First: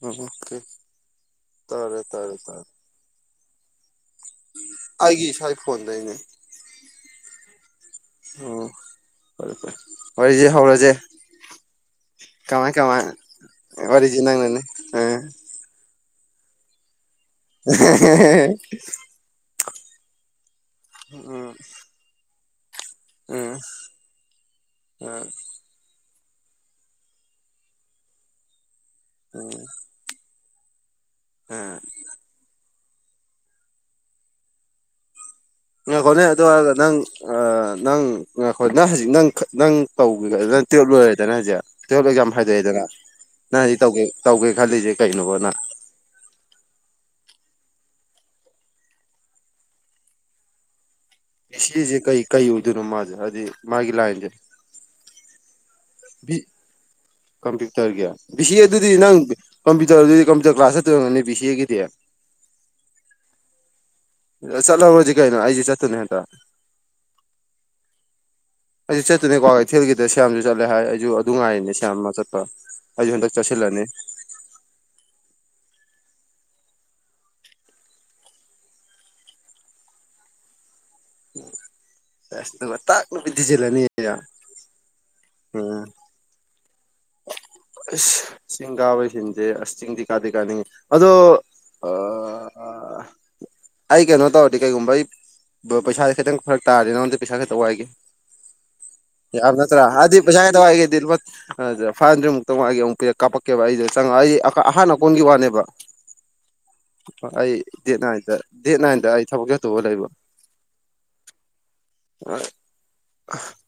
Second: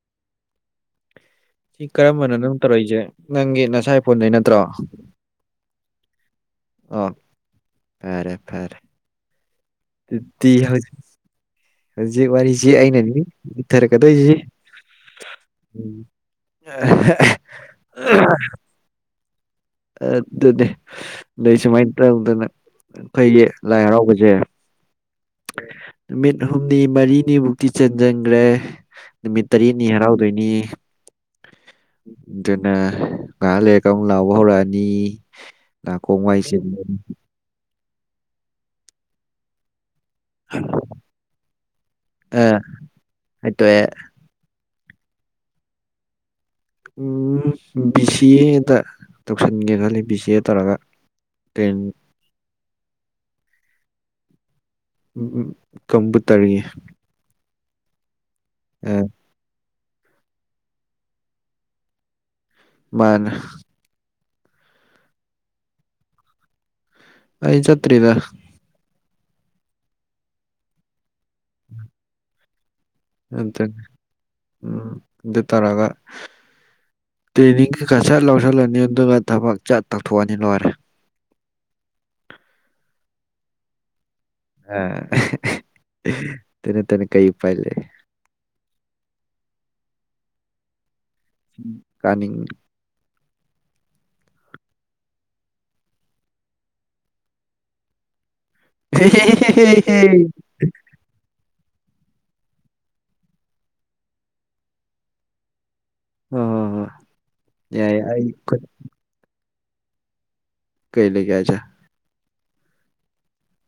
[unintelligible] ꯀꯦ ꯁꯤ ꯀꯔꯝꯕꯅ ꯅꯪ ꯇꯧꯔꯛꯏꯁꯦ ꯅꯪꯒꯤ ꯅꯁꯥꯏ ꯐꯣꯟꯗꯩ ꯅꯠꯇ꯭ꯔꯣ ꯑꯩꯒꯤ ꯏꯁꯥꯏ ꯐꯣꯟꯗꯩꯅꯤ ꯑꯣ ꯐꯔꯦ ꯎꯝ ꯐꯔꯦ ꯐꯔꯦ ꯐꯔꯦ ꯋꯥꯔꯤꯁꯦ ꯑꯗꯨꯗꯤ ꯍꯧꯔꯁꯦ ꯍꯧꯖꯤꯛ ꯍꯧꯖꯤꯛ ꯋꯥꯔꯤꯁꯤ ꯀꯃꯥꯏ ꯀꯃꯥꯏ ꯑꯩꯅꯅꯤ ꯋꯥꯔꯤꯁꯦ ꯂꯤꯊꯔꯛꯀꯗꯣꯏꯁꯤ [inaudible] ꯅꯪꯅꯅꯦ ꯑꯥ ꯍ‌ꯦ ꯍ‌ꯦ [unintelligible] ꯑꯗꯨꯗꯤ ꯎꯝ ꯑꯗꯩ ꯁꯨꯃꯥꯏꯅ ꯇꯧꯗꯅ ꯑꯈꯣꯏꯒꯤ ꯎꯝ ꯂꯥꯏ ꯍꯔꯥꯎꯕꯁꯦ ꯎꯝ ꯅꯨꯃꯤꯠ ꯍꯨꯝꯅꯤ ꯃꯔꯤꯅꯤꯃꯨꯛꯇꯤ ꯆꯟꯖꯟꯒ꯭ꯔꯦ ꯎꯝ ꯅꯨꯃꯤꯠ ꯇꯔꯦꯠꯅꯤ ꯍꯔꯥꯎꯗꯣꯏꯅꯤ ꯎꯝ ꯉꯥꯏꯍꯥꯛ ꯂꯩꯔꯒ ꯑꯃꯨꯛ ꯂꯥꯎꯕ ꯍꯧꯔꯛꯑꯅꯤ ꯉꯥꯏꯈꯣꯅꯦ ꯅꯥꯀꯣꯡ ꯋꯥꯏ ꯑꯗꯨ ꯍꯥꯏꯔꯒ ꯆꯤꯡꯕꯅꯤ ꯅꯪ ꯅꯪ ꯉꯥꯏꯈꫭ ꯅꯪ ꯍꯧꯖꯤꯛ ꯅꯪ ꯅꯪ ꯇꯧ ꯅꯪ ꯇꯨꯌꯦꯜꯞ ꯂꯣꯏꯔꯦꯗꯅ ꯍꯧꯖꯤꯛ ꯇꯨꯌꯦꯜꯞ ꯑꯦꯛꯖꯥꯝ ꯑꯥ ꯍꯥꯏꯗꯣꯛꯑꯦꯗꯅ ꯅꯪ ꯍꯧꯖꯤ ꯍꯥꯏꯇꯣꯛꯑꯦ ꯇꯧꯒꯦ ꯇꯧꯒꯦ ꯈꯜꯂꯤꯁꯤ ꯀꯩꯅꯣꯕ ꯅꯪ ꯎꯝ ꯕꯤ ꯁꯤ ꯑꯦꯗ ꯇꯧꯁꯟꯒꯦ ꯈꯜꯂꯤ ꯕꯤ ꯁꯤ ꯑꯦ ꯇꯧꯔꯒ ꯕꯤ ꯁꯤ ꯇ꯭ꯔꯦꯟ ꯑꯦ ꯁꯦ ꯀꯩ ꯀꯩ ꯑꯣꯏꯗꯣꯏꯅꯣ ꯃꯥꯁꯦ ꯍꯥꯏꯗꯤ ꯃꯥꯒꯤ ꯂꯥꯏꯟꯁꯦ ꯀꯝꯄꯨ ꯕꯤ ꯇꯔꯒꯤ ꯀꯝꯄ꯭ꯌꯨꯇꯔꯒꯤ ꯕꯤ ꯁꯤ ꯑꯦꯗꯨꯗꯤ ꯅꯪ ꯀꯝꯄ꯭ꯨꯇꯔꯗꯨꯗꯤ ꯀꯝ꯭ꯌꯨꯇꯔ ꯀ꯭ꯂꯥꯁ ꯆꯠꯇꯣꯏ ꯑꫭꯏꯔꯝꯅꯤ ꯕꯤ ꯁꯤ ꯑꯦꯒꯤꯗꯤ ꯃꯥꯅꯤ ꯆꯠꯂꯧꯔꯖꯤꯁꯤ ꯀꯩꯅꯣ ꯑꯩꯁꯨ ꯆꯠꯇꯣꯢꯅꯦ ꯍꯟꯇꯛ ꯑꯩ ꯆꯠꯇ꯭ꯔꯤꯗ ꯑꯩꯁꯨ ꯆꯠꯇꯨꯅꯦ ꯀ꯭ꯋꯥ ꯀꯩꯊꯦꯜꯒꯤꯗ ꯁꯌꯥꯝꯁꯨ ꯆꯠꯂꯦ ꯍꯥꯏ ꯑꯩꯁꯨ ꯑꯗꯨ ꯉꯥꯏꯔꯤꯅꯦ ꯁꯌꯥꯝꯃ ꯆꯠꯄ ꯑꯩꯁꯨ ꯍꯟꯗꯛ ꯑꯗꯨ ꯆꯠꯁꯤꯜꯂꯅꯤ ꯎꯝ ꯑꯗꯨ ꯇꯔꯑꯒ ꯇ꯭ꯔꯦꯅꯤꯡꯒꯩꯀ ꯁꯠ ꯂꯧꯁꯤꯜꯂꯅꯤ ꯑꯗꯨꯒ ꯊꯕꯛ ꯆꯠ ꯇꯧꯊꯣꯛꯑꯅꯤ ꯂꯣꯏꯔꯦ ꯑꯁ ꯇꯥꯛ ꯅꯨꯄꯤ ꯊꯤꯖꯤꯂꯅꯤ ꯑꯗꯨꯒ ꯑꯥ [unintelligible] ꯎꯝ ꯑꯗꯨ ꯅꯠꯇꯅ ꯀꯔꯤ ꯎꯄꯥꯏ ꯂꯩ ꯑꯁ ꯆꯤꯡ ꯀꯥꯕꯁꯤꯡꯟꯁꯦ ꯑꯁ ꯆꯤꯡꯗꯤ ꯀꯥꯗꯗꯤ ꯀꯥꯅꯤꯡꯉꯤ ꯑꯗꯣ ꯀꯥꯅꯤꯡ ꯑꯩ ꯀꯩꯅꯣ ꯇꯧꯔꯇꯤ ꯀꯩꯀꯨꯨꯝꯕꯥꯏ ꯄꯩꯁꯥ ꯈꯤꯇꯪ ꯐꯔꯛ ꯇꯥꯔꯗꯤ ꯅꯪꯉꯣꯟꯗ ꯄꯩꯁꯥ ꯈꯤꯇ ꯋꯥꯏꯦ ꯌꯥꯕꯅꯠꯇ꯭ꯔ ꯍꯥꯏꯗꯤ [unintelligible] ꯑꯗꯨ ꯐꯥꯏꯚ ꯍꯟꯗ꯭ꯔꯦꯗꯃꯨꯛꯇꯪ ꯃꯥ ꯑꯩꯒ ꯑꯃꯨꯛ ꯄꯦ ꯀꯥꯞꯀꯦꯕ ꯑꯩꯁꯗ ꯆꯪꯉꯛ ꯑꯩ ꯑꯍꯟ ꯑꯥꯀꯣꯟꯒꯤ ꯋꯥꯅꯦꯕ ꯍꯣ ꯍꯣ ꯍꯣꯏ ꯑꯩ ꯗꯦꯠ ꯌꯥꯏ ꯑꯩ ꯅꯥꯏꯟꯗ ꯈꯨꯠ ꯗꯦꯠ ꯅꯥꯏꯟꯗ ꯑꯩ ꯊꯕꯛ ꯆꯥꯠꯇꯧꯕ ꯂꯩꯕ ꯀꯩ ꯂꯩꯒꯦ ꯍꯥꯏꯖꯦ [unintelligible]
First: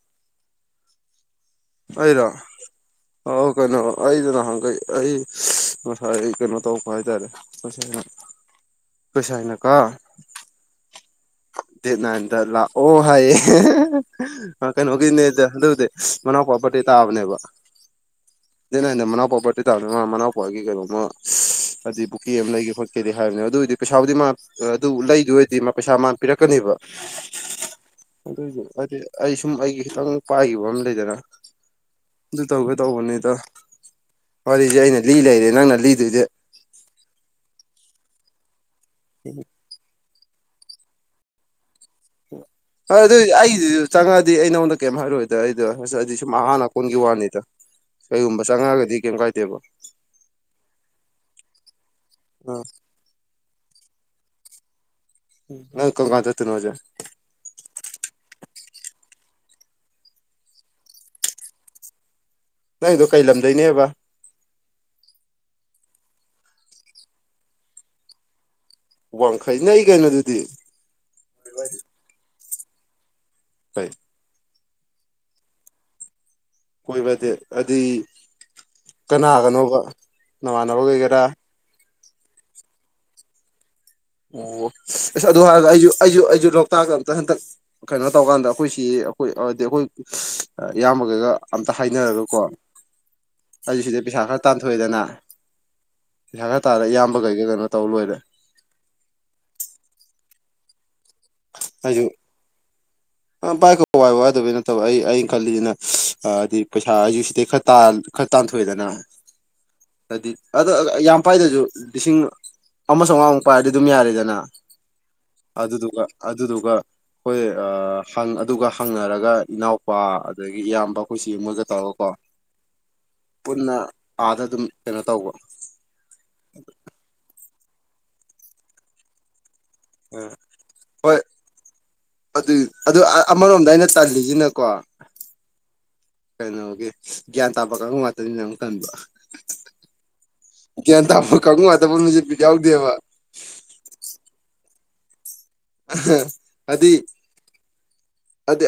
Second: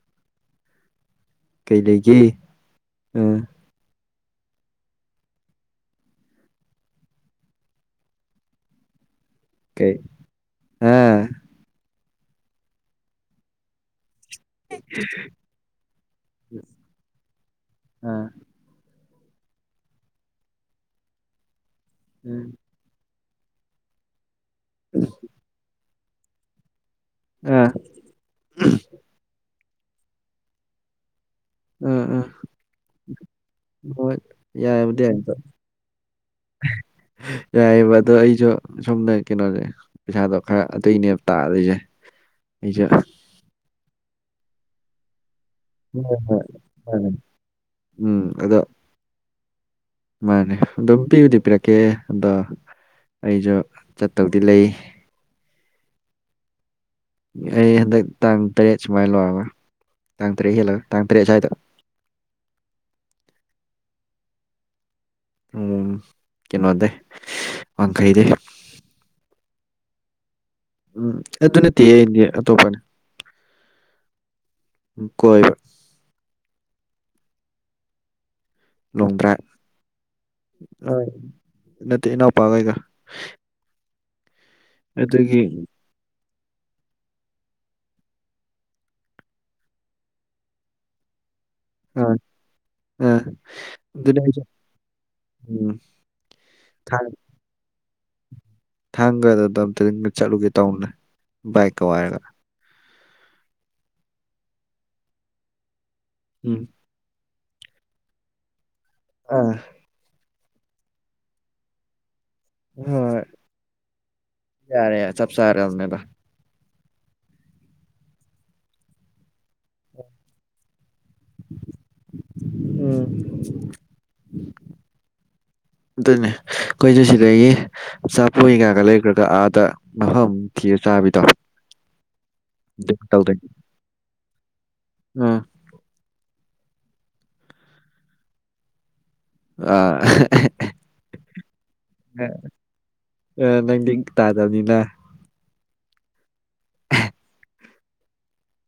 ꯀꯩ ꯂꯩꯒꯦ ꯑꯩꯔꯣ ꯑꯥ [unintelligible] ꯀꯩꯅꯣ ꯑꯩꯗꯨ ꯅꯍꯥꯟꯈꯩ ꯑꯩ ꯉꯁꯥꯏ ꯀꯩꯅꯣ ꯇꯧꯕ ꯍꯥꯏꯇꯥꯔꯦ ꯑꯈꯣꯏ ꯁꯥꯏꯅ ꯀꯣ ꯀꯩ ꯑꯥ ꯗ‌ꯦꯠ ꯅꯥꯏꯟꯗ ꯂꯥꯛ ꯑꯣ ꯍꯥꯏꯌꯦ [unintelligible] ꯑ ꯀꯩꯅꯣꯒꯤꯅꯦꯗ ꯑꯗꯨꯗꯤ ꯃꯅꯥꯎ ꯄ ꯕꯥꯔꯗ‌ꯦ ꯇꯥꯕꯅꯦꯕ ꯑꯥ [unintelligible] ꯅꯥꯟꯗ ꯃꯅꯥꯎꯄ ꯕꯥꯔꯗꯦ ꯇꯥꯕꯅꯤ ꯃꯅꯥꯎꯄꯥꯒꯤ ꯀꯩꯅꯣꯃ ꯍꯥꯏꯗꯤ ꯕꯨꯛꯀꯤ ꯑꯃ ꯂꯩꯒꯦ ꯈꯣꯠ ꯀꯩꯗꯤ ꯍꯥꯏꯕꯅꯦ ꯑꯗꯨ ꯑꯣꯏꯔꯗꯤ ꯄꯩꯁꯥꯕꯨꯗꯤ ꯃꯥ ꯑꯗꯨ ꯂꯩꯗꯣꯏ ꯑꯣꯏꯔꯗꯤ ꯃꯥ ꯄꯩꯁꯥ ꯃꯥ ꯄꯤꯔꯛꯀꯅꯦꯕ ꯑꯥ ꯑꯗꯨꯏꯁꯨ ꯍꯥꯏꯗꯤ ꯑꯩ ꯁꯨꯝ ꯑꯩꯒꯤ ꯈꯤꯇꯪ ꯄꯥꯏꯈꯤꯕ ꯑꯃ ꯂꯩꯗꯅ ꯑꯥ ꯑꯥ ꯑꯗꯨ ꯇꯧꯒꯦ ꯇꯧꯕꯅꯤ ꯍꯣꯏ ꯌꯥꯔꯕꯨꯗꯤ ꯌꯥꯗ ꯂꯩꯔꯦ ꯅꯪꯅ ꯂꯤꯗꯣꯏꯗꯤ ꯌꯥꯌꯦꯕ ꯑꯗꯣ ꯑꯩꯁꯨ ꯁꯣꯝꯅ ꯀꯩꯅꯣꯔꯦ ꯄꯩꯁꯥꯗꯣ ꯈꯔ ꯑꯇꯩꯅꯦꯕ ꯇꯥꯜꯂꯤꯁꯦ ꯑꯩꯁꯨ ꯍꯣꯏ ꯑꯗꯨꯏꯗꯤ ꯑꯩꯗꯨꯁꯨ ꯆꯪꯉꯛꯑꯗꯤ ꯑꯩ ꯅꯉꯣꯟꯗ ꯀꯌꯨꯝ ꯍꯥꯏꯔꯛ ꯑꫭꯏꯗ ꯑꯗ ꯑꯩꯗꯣ ꯍꯣꯏ ꯍꯣꯏ ꯑꯩꯗꯤ ꯁꯨꯝ ꯍꯥꯟꯅ ꯀꯣꯟꯒꯤ ꯃꯥꯅꯦ ꯋꯥꯅꯤꯗ ꯎꯝ ꯀꯩꯒꯨꯝꯕ ꯑꯗꯣ ꯆꯪꯉꯛꯑꯒꯗꯤ ꯀꯩꯝ ꯀꯥꯏꯗꯦꯕ ꯃꯥꯅꯦ ꯑꯗꯨꯝ ꯄꯤꯕꯨꯗꯤ ꯄꯤꯔꯛꯀꯦ ꯑꯗꯣ ꯑꯥ ꯑꯩꯁꯨ ꯆꯠꯇꯧꯗꯤ ꯂꯩ ꯅꯪ ꯀꯔꯝ ꯀꯟ ꯆꯠꯇꯨꯅꯣ ꯍꯥꯏꯁꯦ ꯑꯩ ꯍꯟꯗꯛ ꯇꯥꯡ ꯇꯔꯦꯠ ꯁꯨꯃꯥꯏꯅ ꯂꯣꯏꯔꯒ ꯇꯥꯡ ꯇꯔꯦꯠ ꯍꯦꯜꯂꯒ ꯇꯥꯡ ꯇꯔꯦꯠ ꯁ꯭ꯋꯥꯏꯗ ꯅꯪꯗꯣ ꯀꯩ ꯂꯝꯗꯩꯩꯅꯦꯕ ꯎꯝ ꯀꯩꯅꯣꯗꯩꯩ ꯋꯥꯡꯈꯩꯗꯤ ꯋꯥꯡꯈꯩ ꯅꯪꯛ ꯏ ꯀꯩꯅꯣꯗꯨꯗꯤ ꯎꯝ ꯑꯗꯨ ꯅꯠꯇꯍꯦ ꯑꯩꯗꯤ ꯑꯇꯣꯞꯄꯅꯦ [unintelligible] ꯀꯣꯏꯕ ꯀꯣꯏꯕꯗꯤ ꯑꯗꯤ ꯂꯣꯡ ꯗ꯭ꯔꯥꯏꯚ ꯀꯅꯥꯒꯅꯣꯕ ꯅꯃꯥꯟꯅꯕ ꯑꯥ ꯀꯩꯀꯦꯔꯥ ꯅꯠꯇꯦ ꯏꯅꯥꯎꯄꯥꯒꯩꯒ ꯑꯣ ꯑꯁ ꯑꯗꯨ ꯑꯗꯨꯒꯤ ꯍꯥꯏꯔ ꯑꯩꯁꯨ ꯑꯩꯁꯨ ꯑꯩꯁꯨ ꯂꯣꯛꯇꯥꯛ ꯑꯝꯇ ꯍꯟꯇꯛ ꯀꯩꯅꯣ ꯇꯧꯀꯥꯟꯗ ꯑꯩꯈꯣꯏꯁꯤ ꯑꯩꯈꯣꯏ ꯍꯥꯏꯗꯤ ꯑꯩꯈꯣꯏ ꯏꯌꯥꯝꯕꯒꯩꯒ ꯑꯝꯇ ꯑꯥ ꯍꯥꯏꯅꯔꯒꯀꯣ ꯑꯥ ꯑꯩ ꯁꯤꯗꯩ ꯑꯗꯨꯅꯦ ꯄꯩꯁꯥ ꯈꯔ ꯑꯩꯁꯨ ꯇꯥꯟꯊꯣꯛꯑꯦꯗꯅ ꯎꯝ ꯄꯩꯁꯥ ꯈꯥꯔ ꯇꯥꯠꯂ ꯏꯌꯥꯝꯕ ꯑꯩꯒꯥꯀꯩ ꯀꯩꯅꯣ ꯇꯧ ꯂꯣꯏꯔꯦ ꯊꯥꯡꯒꯗ ꯑꯝꯇ ꯆꯠꯂꯨꯒꯦ ꯇꯧꯅ ꯕꯥꯏꯛꯀ ꯋꯥꯏꯔꯒ ꯑ ꯕꯥꯏꯛ ꯋꯥꯏ ꯋꯥꯗꯕꯩ ꯅꯠꯇꯕ ꯑꯩ ꯑꯩꯅ ꯈꯜꯂꯤꯁꯤꯅꯗꯤ ꯎꯝ ꯑꯩꯁꯨ ꯁꯤꯗꯩꯩ ꯈꯥꯔ ꯈꯔ ꯇꯥꯟꯊꯣꯛꯑꯦꯗꯅ ꯑꯥ ꯍꯥꯏꯗꯤ ꯑꯗꯣ ꯌꯥꯝ ꯄꯥꯏꯗꯁꯨ ꯂꯤꯁꯤꯡ ꯑꯃ ꯍꯣꯏ ꯆꯝꯉꯥꯃꯨꯛ ꯄꯥꯏꯔꯗꯤ ꯑꯗꯨꯝ ꯌꯥꯔꯦꯗꯅ ꯌꯥꯔꯦ ꯆꯞ ꯆꯥꯔꯕꯅꯦꯗ ꯑꯗꯨꯗꯨꯒ ꯑꯗꯨꯗꯨꯒ ꯑꯩꯈꯣꯏ ꯑꯥ ꯍꯪ ꯑꯗꯨꯒ ꯍꯪꯅꯔꯒ ꯏꯅꯥꯎꯄꯥ ꯑꯗꯒꯤ ꯏꯌꯥꯝꯕ ꯑꯩꯈꯣꯏꯁꯤ ꯃꯣꯏꯒ ꯇꯧꯔꯒ ꯀꯣ ꯎꯝ ꯄꯨꯟꯅ ꯑꯥꯗ ꯑꯗꯨꯝ ꯀꯩꯅꯣ ꯇꯧꯕ ꯑꯗꯨꯅꯤ ꯑꯩꯈꯣꯏꯁꯨ ꯁꯤꯗꯒꯤ ꯆꯥꯄꯣꯏꯒꯩꯒꯥ ꯂꯩꯒ꯭ꯔꯒ ꯑꯥꯗ ꯃꯐꯝ ꯊꯤꯔ ꯍꯣꯏ ꯆꯥꯕꯤꯗꯣ ꯑꯗꯨ ꯑꯗꯨ ꯇꯧꯗꯣꯏ ꯑꯃꯔꯣꯝꯗ ꯑꯩꯅ ꯇꯜꯂꯤꯁꯤꯅꯀꯣ ꯑ ꯀꯩꯅꯣꯒꯤ ꯒ꯭ꯌꯥꯟ ꯇꯥꯕ ꯉꯥꯛꯇꯅꯤꯅ ꯑꯃꯨꯛ ꯇꯟꯕ ꯑꯥ ꯒ꯭ꯌꯥꯟ ꯇꯥꯕ ꯀꯥꯡꯕꯨꯨ ꯉꯥꯛꯇꯥ ꯄꯨꯟꯕꯁꯤ ꯕꯤꯠ ꯌꯥꯎꯗꯦꯕ ꯑꯦ ꯅꯪꯗꯤ ꯇꯥꯗꯕꯅꯤꯅ ꯑ ꯑꯗꯤ ꯍꯥꯏꯗꯤ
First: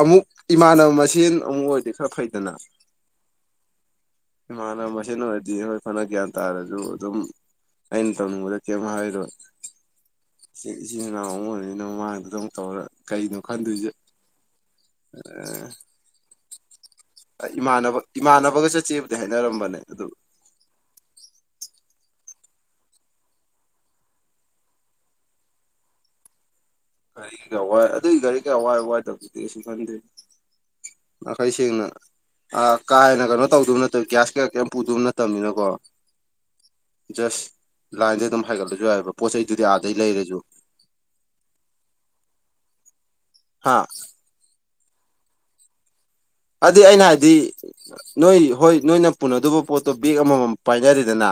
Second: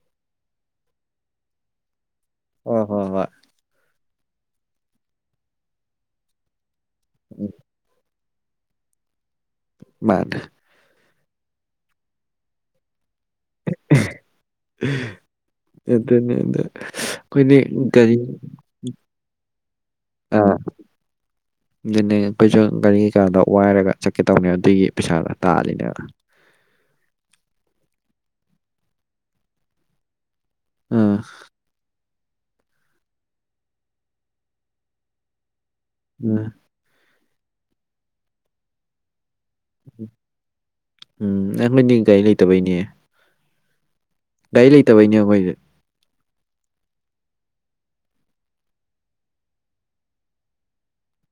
ꯑꯃꯨꯛ ꯏꯃꯥꯟꯅꯕ ꯃꯁꯦꯟ ꯑꯃꯨꯛ ꯑꯣꯏꯔꯗꯤ ꯈꯔ ꯐꯩ ꯑꯗꯨꯅ ꯍꯣꯏ ꯍꯣꯏ ꯍꯣꯏ ꯏꯃꯥꯟꯅꯕ ꯃꯁꯦꯟ ꯑꯣꯏꯔꯗꯤ ꯑꯩꯈꯣꯏ ꯐꯅ ꯒ꯭ꯌꯥꯟ ꯇꯥꯔꯁꯨ ꯑꯗꯨꯝ ꯎꯝ ꯑꯩꯅ ꯇꯧꯅꯤꯡꯕꯗ ꯀꯩꯝ ꯍꯥꯏꯔꯣꯏ ꯃꯥꯅꯦ ꯏꯆꯤꯜ ꯏꯅꯥꯎ ꯑꯃ ꯑꯣꯏꯔꯅꯤꯅ ꯃꯃꯥꯡꯗꯨ ꯇꯧꯔ ꯀꯩꯅꯣ ꯈꯟꯗꯣꯏꯁꯦ ꯌꯦꯇꯔ꯭ꯦꯅꯦ ꯑꯗꯨ ꯏꯃꯥꯟꯅꯕ ꯒꯥꯔꯤ ꯏꯃꯥꯟꯅꯕꯒ ꯆꯠꯆꯦꯕꯨꯗꯤ ꯍꯥꯏꯅꯔꯝꯕꯅꯦ ꯑꯗꯨ ꯑꯥ ꯑꯗꯨꯅꯦ ꯑꯩꯈꯣꯏꯁꯨ ꯒꯥꯔꯤ ꯀꯩꯀꯥꯗ ꯋꯥꯏꯔꯒ ꯆꯠꯀꯦ ꯇꯧꯅꯦ ꯑꯗꯨꯏꯒꯤ ꯄꯩꯁꯥꯗꯣ ꯇꯥꯜꯂꯤꯅꯦꯕ ꯒꯥꯔꯤꯒ ꯋꯥꯏ ꯑꯗꯨꯒꯤ ꯒꯥꯔꯤ ꯀ ꯑꯋꯥꯏ ꯋꯥꯏ ꯇꯕꯗꯨꯗꯤ ꯀꯩꯁꯨ ꯈꯟꯗꯦ ꯑꯥ ꯅꯥꯈꯩ ꯁꯦꯡꯅ ꯑ ꯀꯥ ꯍꯦꯟꯅ ꯀꯩꯅꯣ ꯇꯧꯗꯕ ꯅꯠꯇꯕ ꯒ꯭ꯌꯥꯁ ꯀꯌꯥ ꯀꯩ ꯄꯨꯗꯕ ꯅꯠꯇꯕꯅꯤꯅꯀꯣ ꯎꯝ ꯖꯁ ꯂꯥꯏꯟꯗ ꯑꯗꯨꯝ ꯍꯥꯏꯒꯠꯂꯁꯨ ꯍꯥꯏꯌꯦꯕ ꯄꯣꯠ ꯆꯩꯩꯗꯨꯗꯤ ꯑꯥꯗꯩ ꯂꯩꯔꯁꯨ ꯎꯝ ꯑꯩꯈꯣꯏꯗꯤ ꯒꯥꯔꯤ ꯂꯩꯇꯕꯩꯅꯦ ꯍꯥ ꯒꯥꯔꯤ ꯂꯩꯇꯕꯩꯅꯦ ꯑꯩꯈꯣꯏꯁꯦ ꯑꯗꯨꯗꯤ ꯑꯩꯅ ꯍꯥꯏꯗꯤ ꯅꯣꯏ ꯍꯣꯏ ꯅꯣꯏꯅ ꯄꯨꯅꯗꯧꯕ ꯄꯣꯠꯇꯣ ꯕꯦꯛ ꯑꯃꯃꯝ ꯄꯥꯏꯅꯔꯦꯗꯅ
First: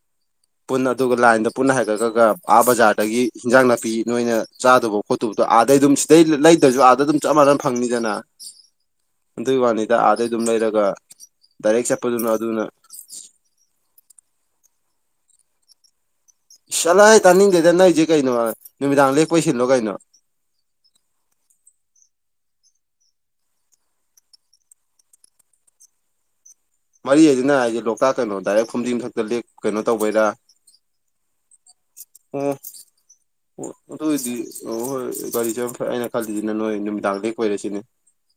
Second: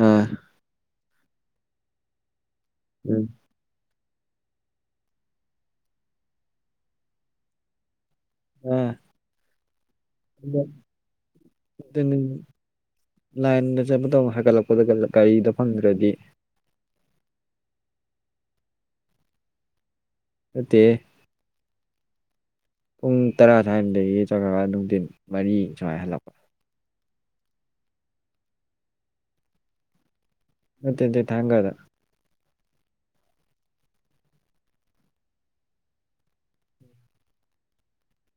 ꯑꯥ ꯄꯨꯟꯅ ꯑꯗꯨꯒ ꯂꯥꯏꯟꯗ ꯄꯨꯟꯅ ꯍꯥꯏꯒꯠꯂꯒ ꯑꯥ ꯕꯖꯥꯔꯗꯒꯤ ꯎꯝ ꯏꯟꯖꯥꯡ ꯅꯥꯄꯤ ꯅꯣꯏꯅ ꯆꯥꯗꯕ ꯈꯣꯠꯇꯕꯗꯣ ꯑꯥꯗꯩ ꯑꯗꯨꯝ ꯁꯤꯗꯩ ꯂꯩꯇ꯭ꯔꯁꯨ ꯑꯥꯗ ꯑꯗꯨꯝ ꯆꯞ ꯃꯥꯟꯅꯅ ꯐꯪꯅꯤꯗꯅ ꯑꯥ ꯑꯗꯨꯏ ꯋꯥꯅꯤꯗ ꯑꯥꯗꯩ ꯑꯗꯨꯝ ꯂꯩꯔꯒ ꯗꯥꯏꯔꯦꯛ ꯑꯗꯨꯅꯤ ꯆꯠꯄꯗꯨꯅ ꯑꯗꯨꯅ ꯂꯥꯏꯟꯗ ꯆꯠꯄꯗꯧ ꯍꯥꯏꯒꯠꯂꯛꯄꯗ ꯒꯥꯔꯤꯗ ꯐꯪꯗ꯭ꯔꯗꯤ ꯆꯠꯂꯥꯏ ꯇꯥꯅꯤꯡꯗꯦꯗ ꯅꯣꯏꯁꯤ ꯀꯩꯅꯣ ꯅꯨꯃꯤꯗꯥꯡ ꯂꯦꯛꯄꯣꯏꯁꯤꯜꯂꯣ ꯀꯩꯅꯣ ꯅꯥꯠꯇꯦꯍꯦ ꯄꯨꯡ ꯇꯔꯥ ꯁ꯭ꯋꯥꯏꯝꯗꯒꯤ ꯆꯠ꯭ꯔꯒ ꯅꯨꯡꯊꯤꯟ ꯃꯔꯤ ꯁꯨꯃꯥꯏꯅ ꯍꯜꯂꯛꯄ ꯃꯔꯤ ꯍꯥꯏꯁꯤꯅ ꯍꯥꯏꯁꯦ ꯂꯣꯛꯇꯥꯛ ꯀꯩꯅꯣ ꯗꯥꯏꯔꯦꯛ ꯐꯨꯝꯗꯤꯡꯊꯛꯇ ꯂꯦꯛ ꯀꯩꯅꯣ ꯇꯧꯕꯩꯔꯥ ꯅꯥꯠꯇꯦ ꯅꯥꯠꯇꯦ ꯊꯥꯡꯒꯗ ꯑꯣ ꯑꯣ ꯑꯗꯨꯑꯣꯏꯗꯤ ꯑꯣ ꯍꯣꯏ ꯒꯥꯔꯤꯁꯦ ꯆꯥꯠꯄꯥꯅ ꯐꯩ ꯑꯩꯅ ꯈꯜꯂꯤꯁꯤꯅ ꯅꯣꯏ ꯅꯨꯃꯤꯗꯥꯡ ꯂꯦꯛꯄꯩꯔꯥꯁꯤꯅꯤ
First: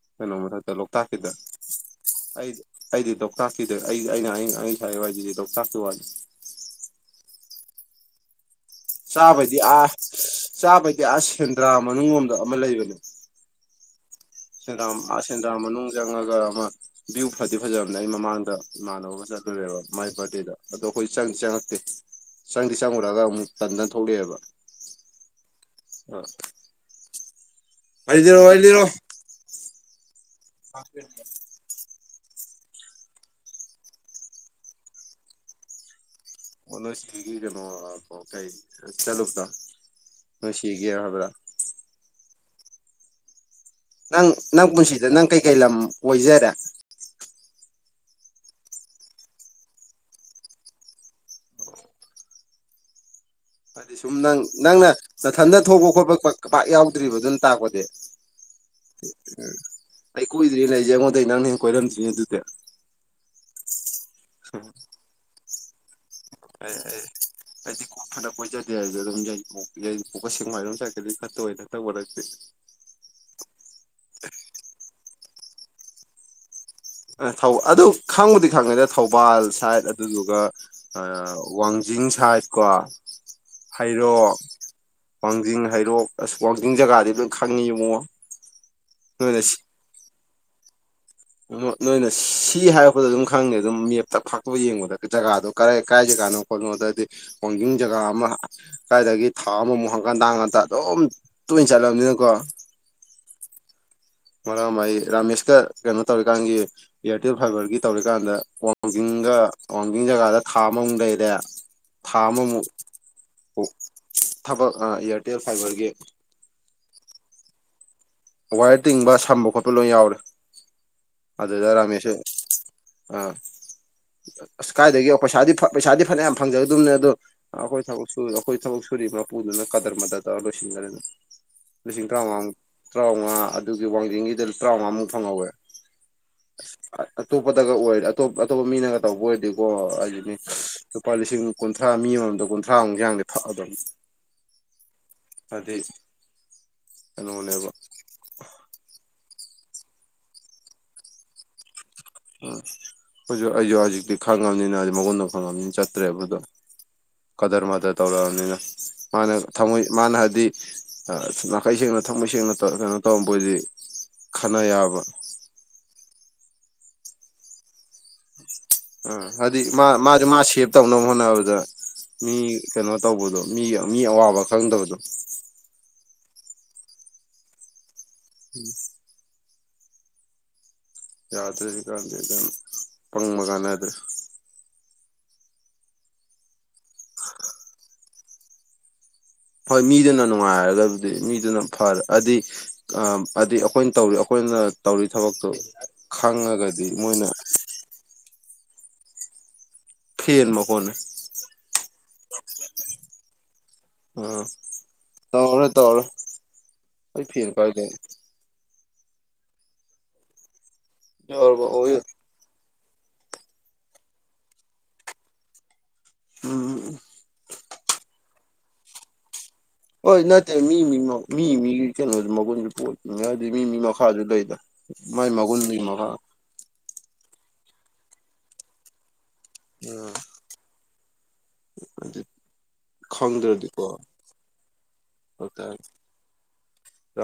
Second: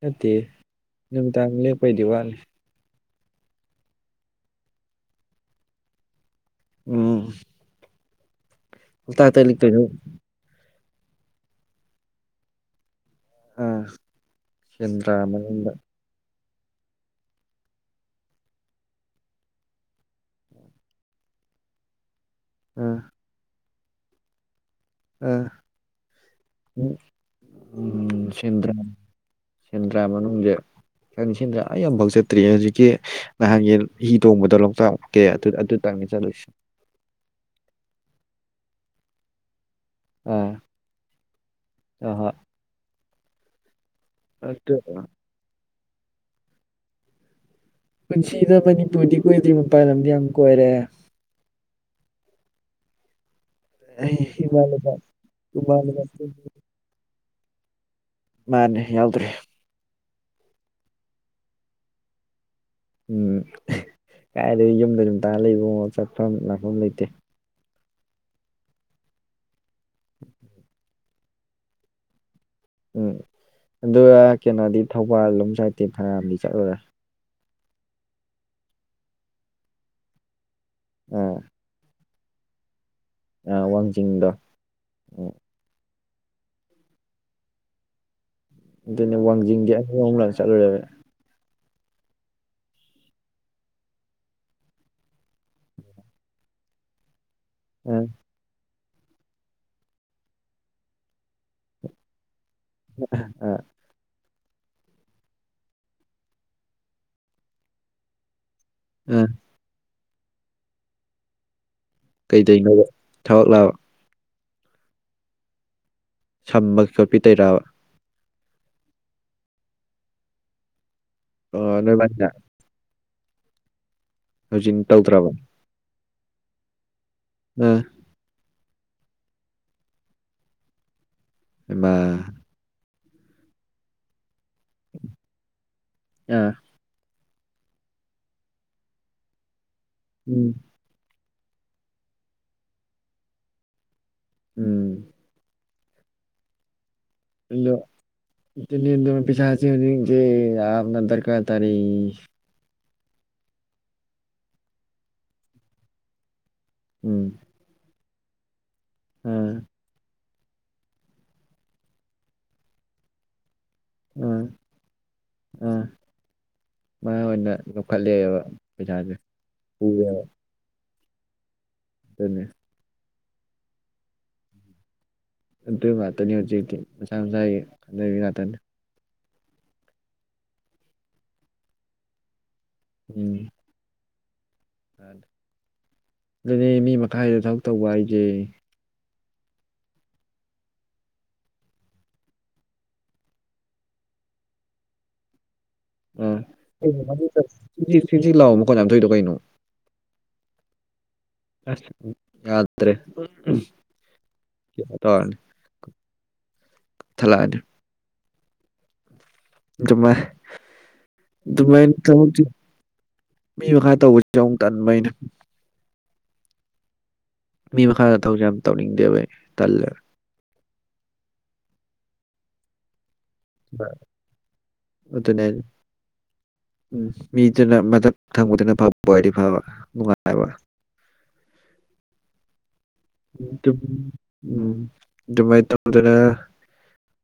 ꯅꯠꯇꯦ ꯀꯩꯅꯣ ꯃꯊꯛꯇꯥ ꯂꯧꯇꯥꯛꯀꯤꯗ ꯅꯨꯃꯤꯗꯥꯡ ꯂꯦꯛꯄꯩꯗꯤ ꯋꯥꯠꯂꯤ ꯑꯩ ꯑꯩꯗꯤ ꯂꯣꯛꯇꯥꯛꯀꯤꯗ ꯑꯩ ꯑꯩꯅ ꯁꯅꯤꯡꯋꯥꯁꯤꯗꯤ ꯋꯥ ꯍꯥꯏꯁꯤꯗꯤ ꯂꯣꯛꯇꯥꯛꯀꯤ ꯋꯥꯅꯤ ꯎꯝ ꯂꯣꯛꯇꯥꯛꯇ ꯆꯥꯕꯩꯗꯤ ꯑ ꯂꯤꯛꯇꯣꯏꯅꯤ ꯆꯥꯕꯩꯗꯤ ꯑ ꯁꯦꯟꯗ꯭ꯔꯥ ꯃꯅꯨꯡ ꯂꯣꯝꯗ ꯑꯃꯥ ꯂꯩꯕꯅꯦ ꯑꯥ ꯁꯦꯟꯗ꯭ꯔꯥ ꯃꯅꯨꯡꯗ ꯆꯪꯉꯒꯥ ꯑꯃꯥ ꯚ꯭ꯌꯨ ꯐꯗꯤ ꯐꯖꯕꯅꯦ ꯑꯩ ꯃꯃꯥꯡꯗ ꯏꯃꯥꯟꯅꯕ ꯑꯃꯥ ꯆꯠꯂꯨꯔꯦꯕ ꯃꯥꯏ ꯕꯥꯔꯗꯦꯗ ꯑꯗꯣ ꯑꯩꯈꯣꯏ ꯆꯪ ꯆꯪꯉꯛꯇꯦ ꯆꯪꯗꯤ ꯑꯥ ꯆꯪꯉꯨꯔꯒꯥ ꯑꯃꯨꯛ ꯇꯟꯗꯅ ꯊꯣꯛꯂꯛꯑꯦꯕ ꯑꯥ ꯑ ꯎꯝ ꯂꯤꯔꯣ ꯑꯩ ꯁꯦꯟꯗ꯭ꯔꯥ ꯂꯤꯔꯣ ꯁꯦꯟꯗ꯭ꯔꯥ ꯃꯅꯨꯡꯁꯦ ꯈꯤꯅꯤ ꯁꯦꯟꯗ꯭ꯔꯥ ꯑꯩ ꯌꯥꯝꯐꯥꯎ ꯆꯦ [unintelligible] ꯆꯠꯇ꯭ꯔꯤ ꯍꯧꯖꯤꯛꯀꯤ ꯅꯍꯥꯟꯒꯤ ꯍꯤ ꯇꯣꯡꯕꯗꯣ ꯂꯣꯛꯇꯥꯛꯀꯦ ꯑꯗꯨ ꯑꯗꯨꯇꯪ ꯆꯠꯂꯨꯁꯤ ꯑꯣ ꯅꯣꯏꯆꯦꯒꯤ ꯀꯩꯅꯣ ꯀꯩ ꯆꯠꯂꯨꯕ꯭ꯔꯣ ꯅꯣꯏꯆꯦꯒꯤ ꯍꯥꯏꯕ꯭ꯔꯥ ꯑꯥ ꯍꯣꯏ ꯅꯪ ꯅꯪ ꯑꯗꯨ ꯄꯨꯟꯁꯤꯗ ꯅꯪ ꯀꯩꯀꯩ ꯂꯝ ꯀꯣꯏꯖꯔꯦ ꯄꯨꯟꯁꯤꯗ ꯃꯅꯤꯄꯨꯔꯗꯤ ꯀꯣꯏꯗ꯭ꯔꯤ ꯃꯄꯥꯟ ꯂꯝꯗꯤ ꯌꯥꯝ ꯀꯣꯏꯔꯦ ꯍꯥꯏꯗꯤ ꯁꯨꯝ ꯑꯩ ꯅꯪ ꯏꯃꯥ ꯂꯩꯄꯥꯛ ꯅꯪꯅ ꯅꯊꯟꯗ ꯊꯣꯛꯄ ꯃꯥꯅꯤ ꯈꯣꯠꯄ ꯄꯥꯛ ꯌꯥꯎꯗ꯭ꯔꯤꯕ ꯑꯗꯨꯅ ꯇꯥꯛꯄꯗꯤ ꯃꯥꯅꯦ ꯌꯥꯎꯗ꯭ꯔꯦ ꯎꯝ ꯑꯩ ꯀꯣꯏꯗ꯭ꯔꯤ ꯂꯩꯖꯦ ꯑꯩꯉꯣꯟꯗꯩ ꯅꯪꯅ ꯍꯦꯟꯅ ꯀꯣꯏꯔꯝꯗ꯭ꯔꯤꯅꯦ ꯑꯗꯨꯗꯤ ꯎꯝ ꯀꯥꯏꯗꯩ ꯌꯨꯝꯗ ꯑꯗꯨꯝ ꯇꯥ ꯂꯩꯕꯑꯣ ꯆꯠꯐꯝ ꯂꯥꯛꯐꯝ ꯂꯩꯇꯦ ꯑꯩꯗꯤꯀꯣ ꯐꯅ ꯀꯣꯏꯖꯗꯦ ꯍꯥꯏꯖꯨ ꯑꯗꯨꯝ ꯌꯥꯏꯔꯤꯄꯣꯛ ꯌꯥꯏꯔꯤꯄꯣꯛꯀ ꯁꯦꯛꯃꯥꯏꯔꯣꯝ ꯁꯥꯏꯗ ꯀꯗꯤ ꯈꯔ ꯇꯣꯏꯔꯦ ꯍꯟꯗꯛ ꯃꯔꯛꯇꯤ ꯎꯝ ꯑꯗꯨꯒ ꯀꯩꯅꯣꯗꯤ ꯊꯧꯕꯥꯜ ꯂꯣꯝ ꯁꯥꯏꯗꯇꯤ ꯐꯅꯥꯌꯥꯝꯗꯤ ꯆꯠꯂꯨꯔꯦ ꯑ ꯊꯧ ꯑꯗꯨ ꯈꯪꯕꯨꯗꯤ ꯈꯪꯉꯦꯗ ꯊꯧꯕꯥꯜ ꯁꯥꯏꯗ ꯑꯗꯨꯗꯨꯒ ꯑ ꯑꯥ ꯋꯥꯡ ꯖꯤꯡ ꯁꯥꯏꯗ ꯀꯣ ꯑꯥ ꯋꯥꯡꯖꯤꯡꯗꯣ ꯍꯩꯔꯣꯛ ꯎꯝ ꯋꯥꯡꯖꯤꯡ ꯍꯩꯔꯣꯛ ꯑꯁ ꯋꯥꯡꯖꯤꯡ ꯖꯒꯥꯥꯗꯤ ꯂꯣꯏ ꯈꯪꯉꯤ ꯏꯕꯨꯡꯉꯣ ꯑꯗꯨꯅꯦ ꯅꯣꯏꯅ ꯋꯥꯡꯖꯤꯡꯗꯤ ꯑꯅꯤ ꯑꯍꯨꯝꯂꯛ ꯆꯠꯂꯨꯔꯦꯃꯤ ꯅꯣ ꯅꯣꯏꯅ ꯁꯤ ꯍꯥꯏꯔꯛꯄꯗ ꯑꯗꯨꯝ ꯈꯪꯅꯤ ꯑꯗꯨꯝ ꯃꯦꯞꯇ ꯐꯥꯛꯇꯣꯛꯑ ꯌꯦꯡꯕꯗ ꯖꯒꯥꯗꯣ ꯀꯔꯥꯏ ꯀꯥꯏ ꯖꯒꯥꯅꯣ ꯀꯣꯅꯣꯗꯗꯤ ꯋꯥꯡꯖꯤꯡ ꯖꯒꯥ ꯑꯥ ꯑꯃ ꯀꯥꯏꯗꯒꯤ ꯊꯥ ꯑꯃꯃꯨꯛ ꯍꯪꯀꯠ ꯍꯟꯗꯥ ꯍꯪꯀꯠ ꯍꯟꯗꯥ ꯑꯗꯨꯝ ꯇꯣꯏꯅ ꯆꯠꯂꯕꯅꯤꯅꯀꯣ [unintelligible] ꯃꯔꯥꯛ ꯑꯃ ꯑꯩ ꯔꯥꯃꯦꯁꯀ ꯀꯩꯅꯣ ꯇꯧꯔꯤꯀꯥꯟꯒꯤ ꯏꯌꯥꯔꯇꯦꯜ ꯐꯥꯏꯕꯔꯒꯤ ꯇꯧꯔꯤꯀꯥꯟꯗ ꯋꯥꯡ ꯑꯥ ꯋꯥꯡꯖꯤꯡꯒ ꯋꯥꯡꯖꯤꯡ ꯖꯒꯥꯗ ꯊꯥ ꯑꯃꯃꯨꯛ ꯂꯩꯔꯦ ꯊꯥ ꯑꯃꯃꯨꯛ ꯀꯩꯗꯩꯅꯣꯕ ꯊꯕꯛꯂꯥꯕ ꯊꯕꯛ ꯑ ꯏꯌꯥꯔꯇꯦꯜ ꯐꯥꯏꯕꯔꯒꯤ ꯁꯝꯕ ꯈꯣꯠꯄꯤ ꯇꯩꯔꯕ ꯋꯥꯌꯔ ꯇꯤꯡꯕ ꯁꯝꯕ ꯈꯣꯠꯄ ꯂꯣꯏ ꯌꯥꯎꯔꯦ ꯑꯗꯨꯗ ꯑꯣ ꯔꯥꯃꯦꯁꯨ ꯅꯣꯏꯕꯥꯅꯤꯅ ꯑꯥ ꯑꯁ ꯍꯧꯖꯤꯛ ꯀꯥꯏꯗꯒꯤ ꯇꯧꯗ꯭ꯔꯕ ꯄꯩꯁꯥꯗꯤ ꯄꯩꯁꯥꯗꯤ ꯐꯅꯌꯥꯝ ꯐꯪꯖꯒꯗꯝꯅꯦ ꯑꯗꯣ ꯑꯥ ꯑꯈꯣꯏ ꯊꯕꯛ ꯁꯨꯔꯤꯕ ꯑꯈꯣꯏ ꯊꯕꯛ ꯁꯨꯔꯤꯕ ꯃꯄꯨꯗꯨꯅ ꯀꯗꯔ ꯃꯗꯔ ꯇꯧꯔ ꯂꯣꯏꯁꯤꯟꯒꯔꯦ ꯑꯗꯨꯝ ꯍꯩꯃꯥ ꯂꯤꯁꯤꯡ ꯇꯔꯥꯝꯉꯥ ꯃꯨꯛ ꯇꯔꯥꯝꯉꯥ ꯑꯗꯨꯒꯤ ꯋꯥꯡꯖꯤꯡꯒꯤꯗ ꯇꯔꯥꯝꯉꯥ ꯃꯨꯛ ꯐꯪꯍꯧꯋꯦ ꯑꯥ ꯑ ꯑꯇꯣꯞꯄꯗꯒ ꯑꯣꯏꯔꯗꯤ ꯑꯇꯣꯞꯄ ꯑꯇꯣꯞꯄ ꯃꯤꯅꯒ ꯇꯧꯕ ꯑꯣꯏꯔꯗꯤꯀꯣ ꯍꯥꯏꯖꯤꯅꯤ ꯎꯝ ꯂꯨꯄꯥ ꯂꯤꯁꯤꯡ ꯀꯨꯟꯊ꯭ꯔꯥ ꯃꯤ ꯑꯃꯃꯝꯗ ꯀꯨꯟꯊ꯭ꯔꯥꯃꯨꯛ ꯌꯥꯡꯗꯤ ꯐꯛꯑꯗꯕꯅꯤ ꯎꯝ ꯑꯗꯤ ꯀꯩꯅꯣꯅꯦꯕ [unintelligible] ꯎꯝ ꯈꯣꯏꯖꯨ ꯑꯩꯖꯨ ꯍꯧꯖꯤꯛꯇꯤ ꯈꯪꯉꯕꯅꯤꯅ ꯍꯧꯖꯤꯛ ꯃꯒꯨꯟꯗꯨ ꯈꯪꯉꯕꯅꯤꯅ ꯆꯠꯇ꯭ꯔꯦꯕ ꯑꯗꯣ ꯎꯝ ꯀꯥꯗꯔ ꯃꯥꯗꯔ ꯇꯧꯔꯛꯑꯕꯅꯤꯅ ꯃꯥꯅ ꯑꯥ ꯊꯝꯃꯣꯏ ꯃꯥꯅ ꯍꯥꯏꯕꯗꯤ ꯑ ꯅꯥꯈꯩ ꯁꯦꯡꯅ ꯊꯝꯃꯣꯏ ꯁꯦꯡꯅ ꯇꯧꯔ ꯀꯩꯅꯣ ꯇꯧꯔꯝꯕ‌ ꯑꯣꯏꯗꯤ ꯑꯥ ꯈꯅ ꯌꯥꯕ ꯑꯥ ꯃꯥ ꯑꯣꯏꯅ ꯂꯧꯈꯠꯂꯦꯕ ꯄꯩꯁꯥꯁꯦ ꯑ ꯍꯥꯏꯗꯤ ꯃꯥ ꯄꯨꯔꯦꯕ ꯃꯥꯗꯤ ꯃꯥ ꯁꯦꯞ ꯇꯧꯅꯕ ꯍꯣꯠꯅꯕꯗ ꯃꯤ ꯑꯗꯨꯅꯤ ꯀꯩꯅꯣ ꯇꯧꯕꯗꯣ ꯃꯤꯒꯤ ꯃꯤ ꯑꯋꯥꯕ ꯈꯪꯗꯕꯗꯣ ꯑꯗꯨ ꯉꯥꯛꯇꯅꯤ ꯍꯧꯖꯤꯛꯇꯤ ꯃꯁꯥ ꯃꯁꯥꯒꯤ ꯈꯟꯅꯕꯤ ꯉꯥꯛꯇꯅꯤ [inaudible] ꯌꯥꯗ꯭ꯔꯗꯤ ꯀꯥꯟꯗꯦ ꯑꯗꯨꯅ ꯄꯪꯕ ꯎꯝ ꯀꯥꯟꯅꯗ꯭ꯔꯦ ꯑꯗꯨꯅꯦ ꯃꯤ ꯃꯈꯥꯏꯗ ꯊꯕꯛ ꯇꯧꯕ ꯍꯥꯏꯖꯦ ꯍꯣꯏ ꯃꯤꯗꯨꯅ ꯅꯨꯡꯉꯥꯏꯔꯒꯕꯨꯗꯤ ꯃꯤꯗꯨꯅ ꯐꯔꯛꯑꯗꯤ ꯑꯝ ꯑꯗꯤ ꯑꯈꯣꯏꯅ ꯇꯧꯔꯤ ꯑꯈꯣꯏꯅ ꯇꯧꯔꯤ ꯊꯕꯛꯇꯣ ꯈꯪꯉꯒꯗꯤ ꯃꯣꯏꯅ [unintelligible] ꯐꯦꯟ ꯃꯈꯣꯟꯅꯦ [unintelligible] ꯎꯝ ꯇꯧꯔꯅꯤ ꯇꯧꯔꯔꯣꯏ ꯇꯧꯔꯔꯣꯏ ꯑꯩ ꯐꯦꯟ ꯊꯠꯂꯛꯑꯅꯤ ꯄꯥꯏꯗꯥꯏꯅꯦ ꯑꯗꯨꯃꯥꯏ ꯌꯥꯎꯔꯕ ꯑꯗꯨꯃꯥꯏꯟ ꯑꯣ ꯊꯕꯛꯁꯤ ꯃꯤ ꯃꯈꯥ ꯇꯧꯕꯁꯤ ꯑꯃꯨꯛ ꯇꯟꯕ ꯑꯩꯅ ꯎꯝ ꯃꯤ ꯃꯈꯥꯗ ꯊꯕꯛꯁꯦ ꯌꯥꯝ ꯇꯧꯅꯤꯡꯗꯦꯕꯥ ꯑꯩ ꯇꯜꯂꯦ ꯑꯣꯏ ꯅꯠꯇꯦ ꯃꯤ ꯃꯤ ꯃ ꯃꯤ ꯃꯤ ꯀꯩꯅꯣ ꯃꯒꯨꯟꯖꯨ ꯄꯣꯟ ꯉ ꯑꯗꯨꯗꯤ ꯃꯤ ꯃꯤ ꯃꯈꯥꯁꯨ ꯂꯩꯗ ꯃꯥꯏ ꯑꯗꯨꯅꯦ ꯃꯒꯨꯟꯗꯨ ꯃꯈꯥ ꯎꯝ ꯃꯤꯗꯨꯅ ꯃꯊꯛ ꯊꯪꯕꯗꯨꯅ ꯐꯕ ꯑꯣꯗꯤ ꯐꯕ ꯅꯨꯡꯉꯥꯏꯕ ꯑꯗꯨꯠ ꯗꯨꯝ ꯎꯝ ꯗꯨꯃꯥꯏꯅ ꯍꯥꯏꯇꯥꯔꯦ ꯇꯧꯗꯅ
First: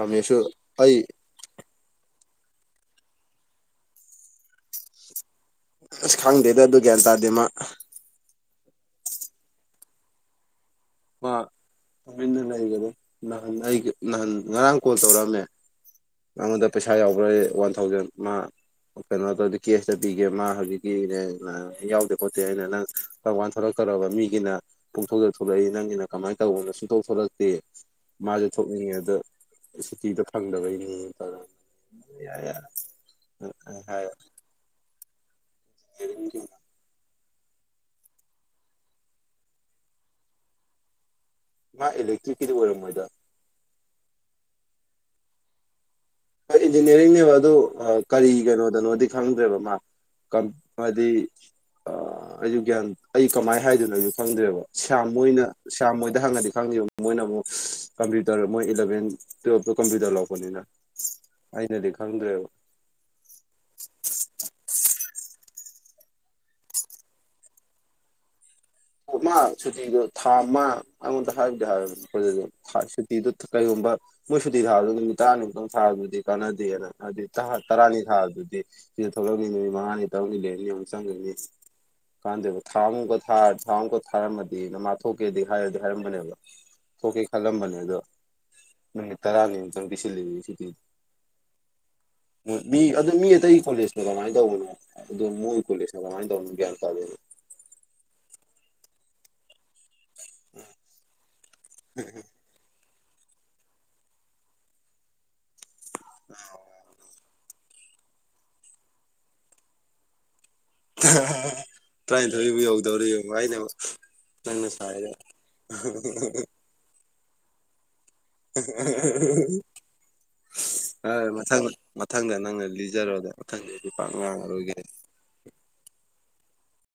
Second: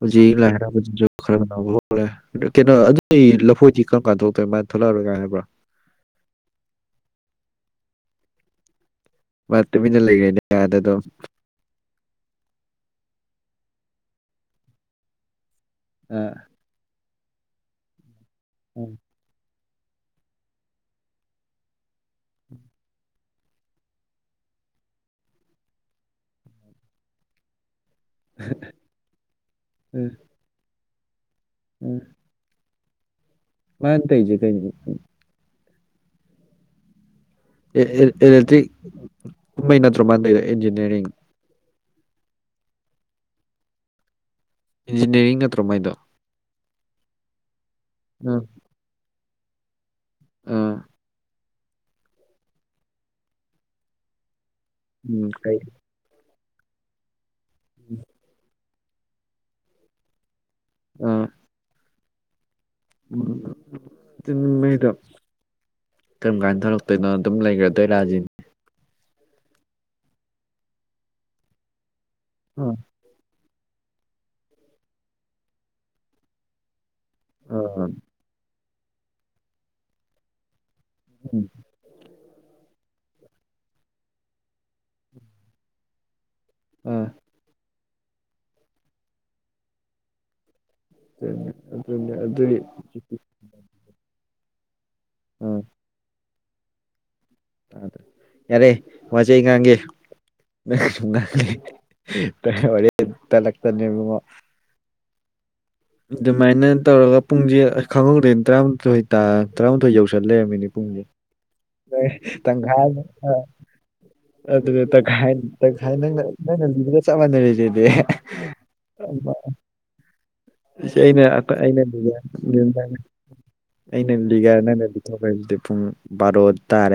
ꯍꯨꯖꯤꯛ ꯂꯥꯏ ꯑꯩ ꯍꯔꯥꯎꯕꯖꯤꯖꯨ ꯈꯔ [unintelligible] ꯍꯣꯠꯂꯦ ꯀꯩꯅꯣ ꯑꯗꯨꯗꯤ ꯂꯐꯣꯏꯗꯤ ꯀꯝ ꯀꯥꯟ ꯊꯣꯛꯂꯛꯇꯣꯏ ꯃꯥ ꯊꯣꯛꯂꯛꯑꯔꯣꯏꯒ ꯍꯥꯏꯕ꯭ꯔꯣ ꯑꯁ ꯈꯪꯗꯦꯗ ꯑꯗꯨ ꯒ꯭ꯌꯥꯟ ꯇꯥꯗꯦ ꯃꯥ ꯃꯥ ꯇꯨꯃꯤꯟꯅ ꯂꯩꯔꯦꯅꯦ ꯑꯥꯗ ꯗꯨꯝ ꯑ ꯇꯨꯃꯤꯟꯅ ꯂꯩꯒꯔꯦ ꯅꯍꯥꯟ ꯑꯩꯒ ꯅꯍꯥꯟ ꯉꯔꯥꯡ ꯀꯣꯜ ꯇꯧꯔꯛꯑꯝꯃꯦ ꯑ ꯑꯉꯣꯟꯗ ꯄꯩꯁꯥ ꯌꯥꯎꯕ꯭ꯔꯌꯦ ꯋꯥꯟ ꯊꯥꯎꯖꯟ ꯃꯥ ꯎꯝ ꯀꯩꯅꯣ ꯇꯧꯗꯦ ꯀꯦꯁꯇꯥ ꯄꯤꯒꯦ ꯃꯥ ꯍꯧꯖꯤꯛꯀꯤꯅꯦ ꯃ ꯌꯥꯎꯗꯦ ꯈꯣꯠꯇꯦ ꯍꯥꯏꯅ ꯅꯪ ꯀꯔꯝꯀꯥꯟ ꯊꯣꯂꯛꯇꯣꯔꯕ ꯃꯤꯒꯤꯅꯥ ꯄꯨꯡꯊꯣꯛꯇꯥ ꯊꯣꯛꯂꯛꯏ ꯅꯪꯒꯤꯅ ꯀꯃꯥꯏꯟ ꯇꯧꯕꯅꯣ ꯁꯨꯛꯊꯣꯛ ꯊꯣꯛꯂꯛꯇꯦ ꯃꯥꯖꯨ ꯊꯣꯛꯅꯤꯡꯉꯦ ꯑꯗꯣ ꯎꯝ ꯁꯨꯇꯤꯗꯣ ꯐꯪ ꯐꯪꯗꯕꯩ ꯇꯧꯔꯝ ꯌꯥ ꯌꯥ ꯃꯥꯟ ꯇꯧꯖꯦ ꯀꯩ [unintelligible] [unintelligible] ꯑꯦ ꯑꯦ ꯑꯦꯂꯛꯇ꯭ꯔꯤꯛ ꯀꯨꯃꯩ ꯅꯠꯇ꯭ꯔꯣ ꯃꯥ ꯇꯣꯏꯗꯣ ꯏꯟꯖꯤꯅꯤꯌꯥꯔꯤꯡ ꯃꯥ ꯑꯦꯂꯦꯛꯇꯔ꯭ꯤꯛ ꯀꯤꯗꯤ ꯑꯣꯏꯔꯝ ꯃꯣꯏꯗ ꯏꯟꯖꯤꯅꯤꯌꯥꯔꯤꯡ ꯅꯠꯇ꯭ꯔꯣ ꯃꯥꯏꯗꯣ ꯍꯣꯏ ꯏꯟꯖꯤꯅꯤꯌꯥꯔꯤꯡꯅꯦꯕ ꯑꯗꯨ ꯀꯔꯤ ꯎꯝ ꯀꯩꯅꯣꯗꯅꯣꯗꯤ ꯈꯪꯗ꯭ꯔꯦꯕ ꯃꯥ ꯀꯝ ꯑ ꯍꯥꯏꯗꯤ ꯑ ꯑꯩꯖꯤ ꯒ꯭ꯌꯥꯟ ꯑꯩ ꯀꯃꯥꯏꯟ ꯍꯥꯏꯗꯣꯏꯅꯣ ꯑꯩꯁꯨ ꯈꯪꯗ꯭ꯔꯦꯕ ꯁ꯭ꯌꯥꯝ ꯎꯝ ꯃꯣꯏꯅ ꯀꯩ ꯁ꯭ꯌꯥꯝ ꯃꯣꯏꯗ ꯍꯪꯉꯗꯤ ꯈꯪꯅꯤꯕ ꯃꯣꯏꯅ ꯑꯃꯨꯛ ꯀꯝꯄ꯭ꯌꯨꯇꯔ ꯃꯣꯏ ꯏꯂꯚꯦꯟ ꯇꯨꯞꯇ ꯀꯝꯄ꯭ꯌꯨꯇꯔ ꯂꯧꯕꯅꯤꯅ ꯑ ꯑꯩꯅꯗꯤ ꯈꯪꯗ꯭ꯔꯦꯕꯥ [unintelligible] ꯀꯔꯝ ꯀꯥꯟ ꯊꯣꯛꯂꯛꯇꯣꯏꯕ ꯗꯨꯝ ꯂꯩꯈ꯭ꯔꯗꯣꯏꯔꯖꯤꯅꯤ ꯃꯥ ꯁꯨꯇꯤꯕꯨ ꯊꯥ ꯃꯥ ꯑꯉꯣꯟꯗ ꯍꯥꯏꯔꯛꯇꯦ ꯑ ꯍꯥꯏ [unintelligible] ꯇꯤꯗꯨ ꯀꯩꯒꯨꯝꯕ ꯃꯣꯏ ꯁꯨꯇꯤ ꯊꯥꯕꯗꯨ ꯅꯨꯃꯤꯠ ꯇꯔꯥꯅꯤꯃꯨꯛꯇꯪ ꯊꯥꯕꯗꯨꯗꯤ ꯀꯥꯟꯅꯗꯦꯅ ꯑꯗꯨꯗꯤ ꯇꯥ ꯑ ꯇꯔꯥꯅꯤ ꯊꯥꯗꯨꯗꯤ ꯁꯤꯗ ꯊꯣꯛꯂꯛꯅꯤ ꯅꯨꯃꯤꯠ ꯃꯉꯥꯅꯤ ꯇꯔꯨꯛꯅꯤ ꯂꯩꯅꯤ ꯑꯃꯨꯛ ꯆꯪꯒꯅꯤ ꯎꯝ ꯀꯥꯟꯗꯦꯕ [unintelligible] ꯃꯨꯛꯀ ꯊꯥꯔꯗꯤ ꯊꯥ ꯑꯃꯨꯛꯀ ꯊꯥꯔꯝꯃꯗꯤ ꯃꯥꯥ ꯊꯣꯛꯀꯦꯗꯤ ꯍꯥꯏꯗꯤ ꯍꯥꯏꯔꯝꯕꯅꯦꯕ ꯑ ꯊꯣꯛꯀꯦ ꯈꯜꯂꯝꯕꯅꯦ ꯑꯗꯣ ꯅꯨꯃꯤꯠ ꯇꯔꯥꯅꯤꯃꯨꯛꯇꯪ ꯄꯤꯁꯤꯜꯂꯤ ꯁꯨꯇꯤ ꯑꯗꯨꯅꯦ ꯑꯗꯨꯏ ꯎ ꯃꯤ ꯑꯗꯨ ꯃꯤ ꯑꯇꯩ ꯀꯣꯂꯦꯖ ꯀꯃꯥꯏ ꯇꯧꯕꯅꯣ ꯑꯗꯨ ꯑ ꯃꯣꯏ ꯀꯣꯂꯦꯖꯅ ꯀꯃꯥꯏ ꯇꯧꯕꯅꯣ ꯒ꯭ꯌꯥꯟ ꯇꯥꯗꯦꯕ ꯇꯥꯗ꯭ꯔꯦ ꯌꯥꯔꯦ ꯋꯥꯖꯦ ꯑꯩ ꯉꯥꯡꯒꯦ ꯅꯪꯅ ꯁꯨꯝ ꯉꯥꯡ ꯂꯩ [unintelligible] ꯍꯣꯔꯦꯟ ꯇꯂꯛꯇꯅꯦ ꯏꯕꯨꯉꯣ ꯗꯨꯃꯥꯏꯅ ꯇꯧꯔꯒꯥ ꯄꯨꯡꯖꯦ ꯈꯪꯍꯧꯗꯦꯟ ꯇꯔꯥꯃꯥꯊꯣꯏ ꯇꯥ ꯇꯔꯥꯃꯥꯊꯣꯏ ꯌꯧꯁꯜ ꯂꯩꯔꯃꯦꯅꯦ ꯄꯨꯡ [unintelligible] ꯇ꯭ꯔꯥꯏꯊꯣꯏꯕꯨ ꯑꯃ ꯌꯧꯗꯣꯔꯦ ꯌꯦꯡ ꯑꯥ ꯑꯩꯅ ꯅꯪꯅ ꯑꯗꯨꯅꯦ ꯁꯥꯏꯗꯣ ꯇꯪꯈꯥꯏ ꯇꯪꯈꯥꯏ ꯅꯪꯅ ꯅꯪꯅ ꯂꯤꯗꯨꯒ ꯆꯞ ꯃꯥꯟꯅꯔꯦꯖꯦꯗꯦ [unintelligible] [unintelligible] ꯏꯁ ꯑꯩꯅ ꯑꯥ ꯃꯊꯪ ꯑꯩꯅ ꯂꯤꯒ ꯃꯊꯪꯗ ꯅꯪꯅ ꯂꯤꯖꯔꯣꯗ ꯃꯊꯪꯗꯩꯗꯤ ꯄꯥꯛ ꯑꯩꯅ ꯂꯤꯒ ꯉꯥꯡꯉꯔꯣꯏ ꯅꯪꯅ ꯄꯤꯊꯣꯛꯈꯩꯗꯤ ꯄꯨꯡ ꯕꯥꯔꯣ ꯇꯥꯔꯦ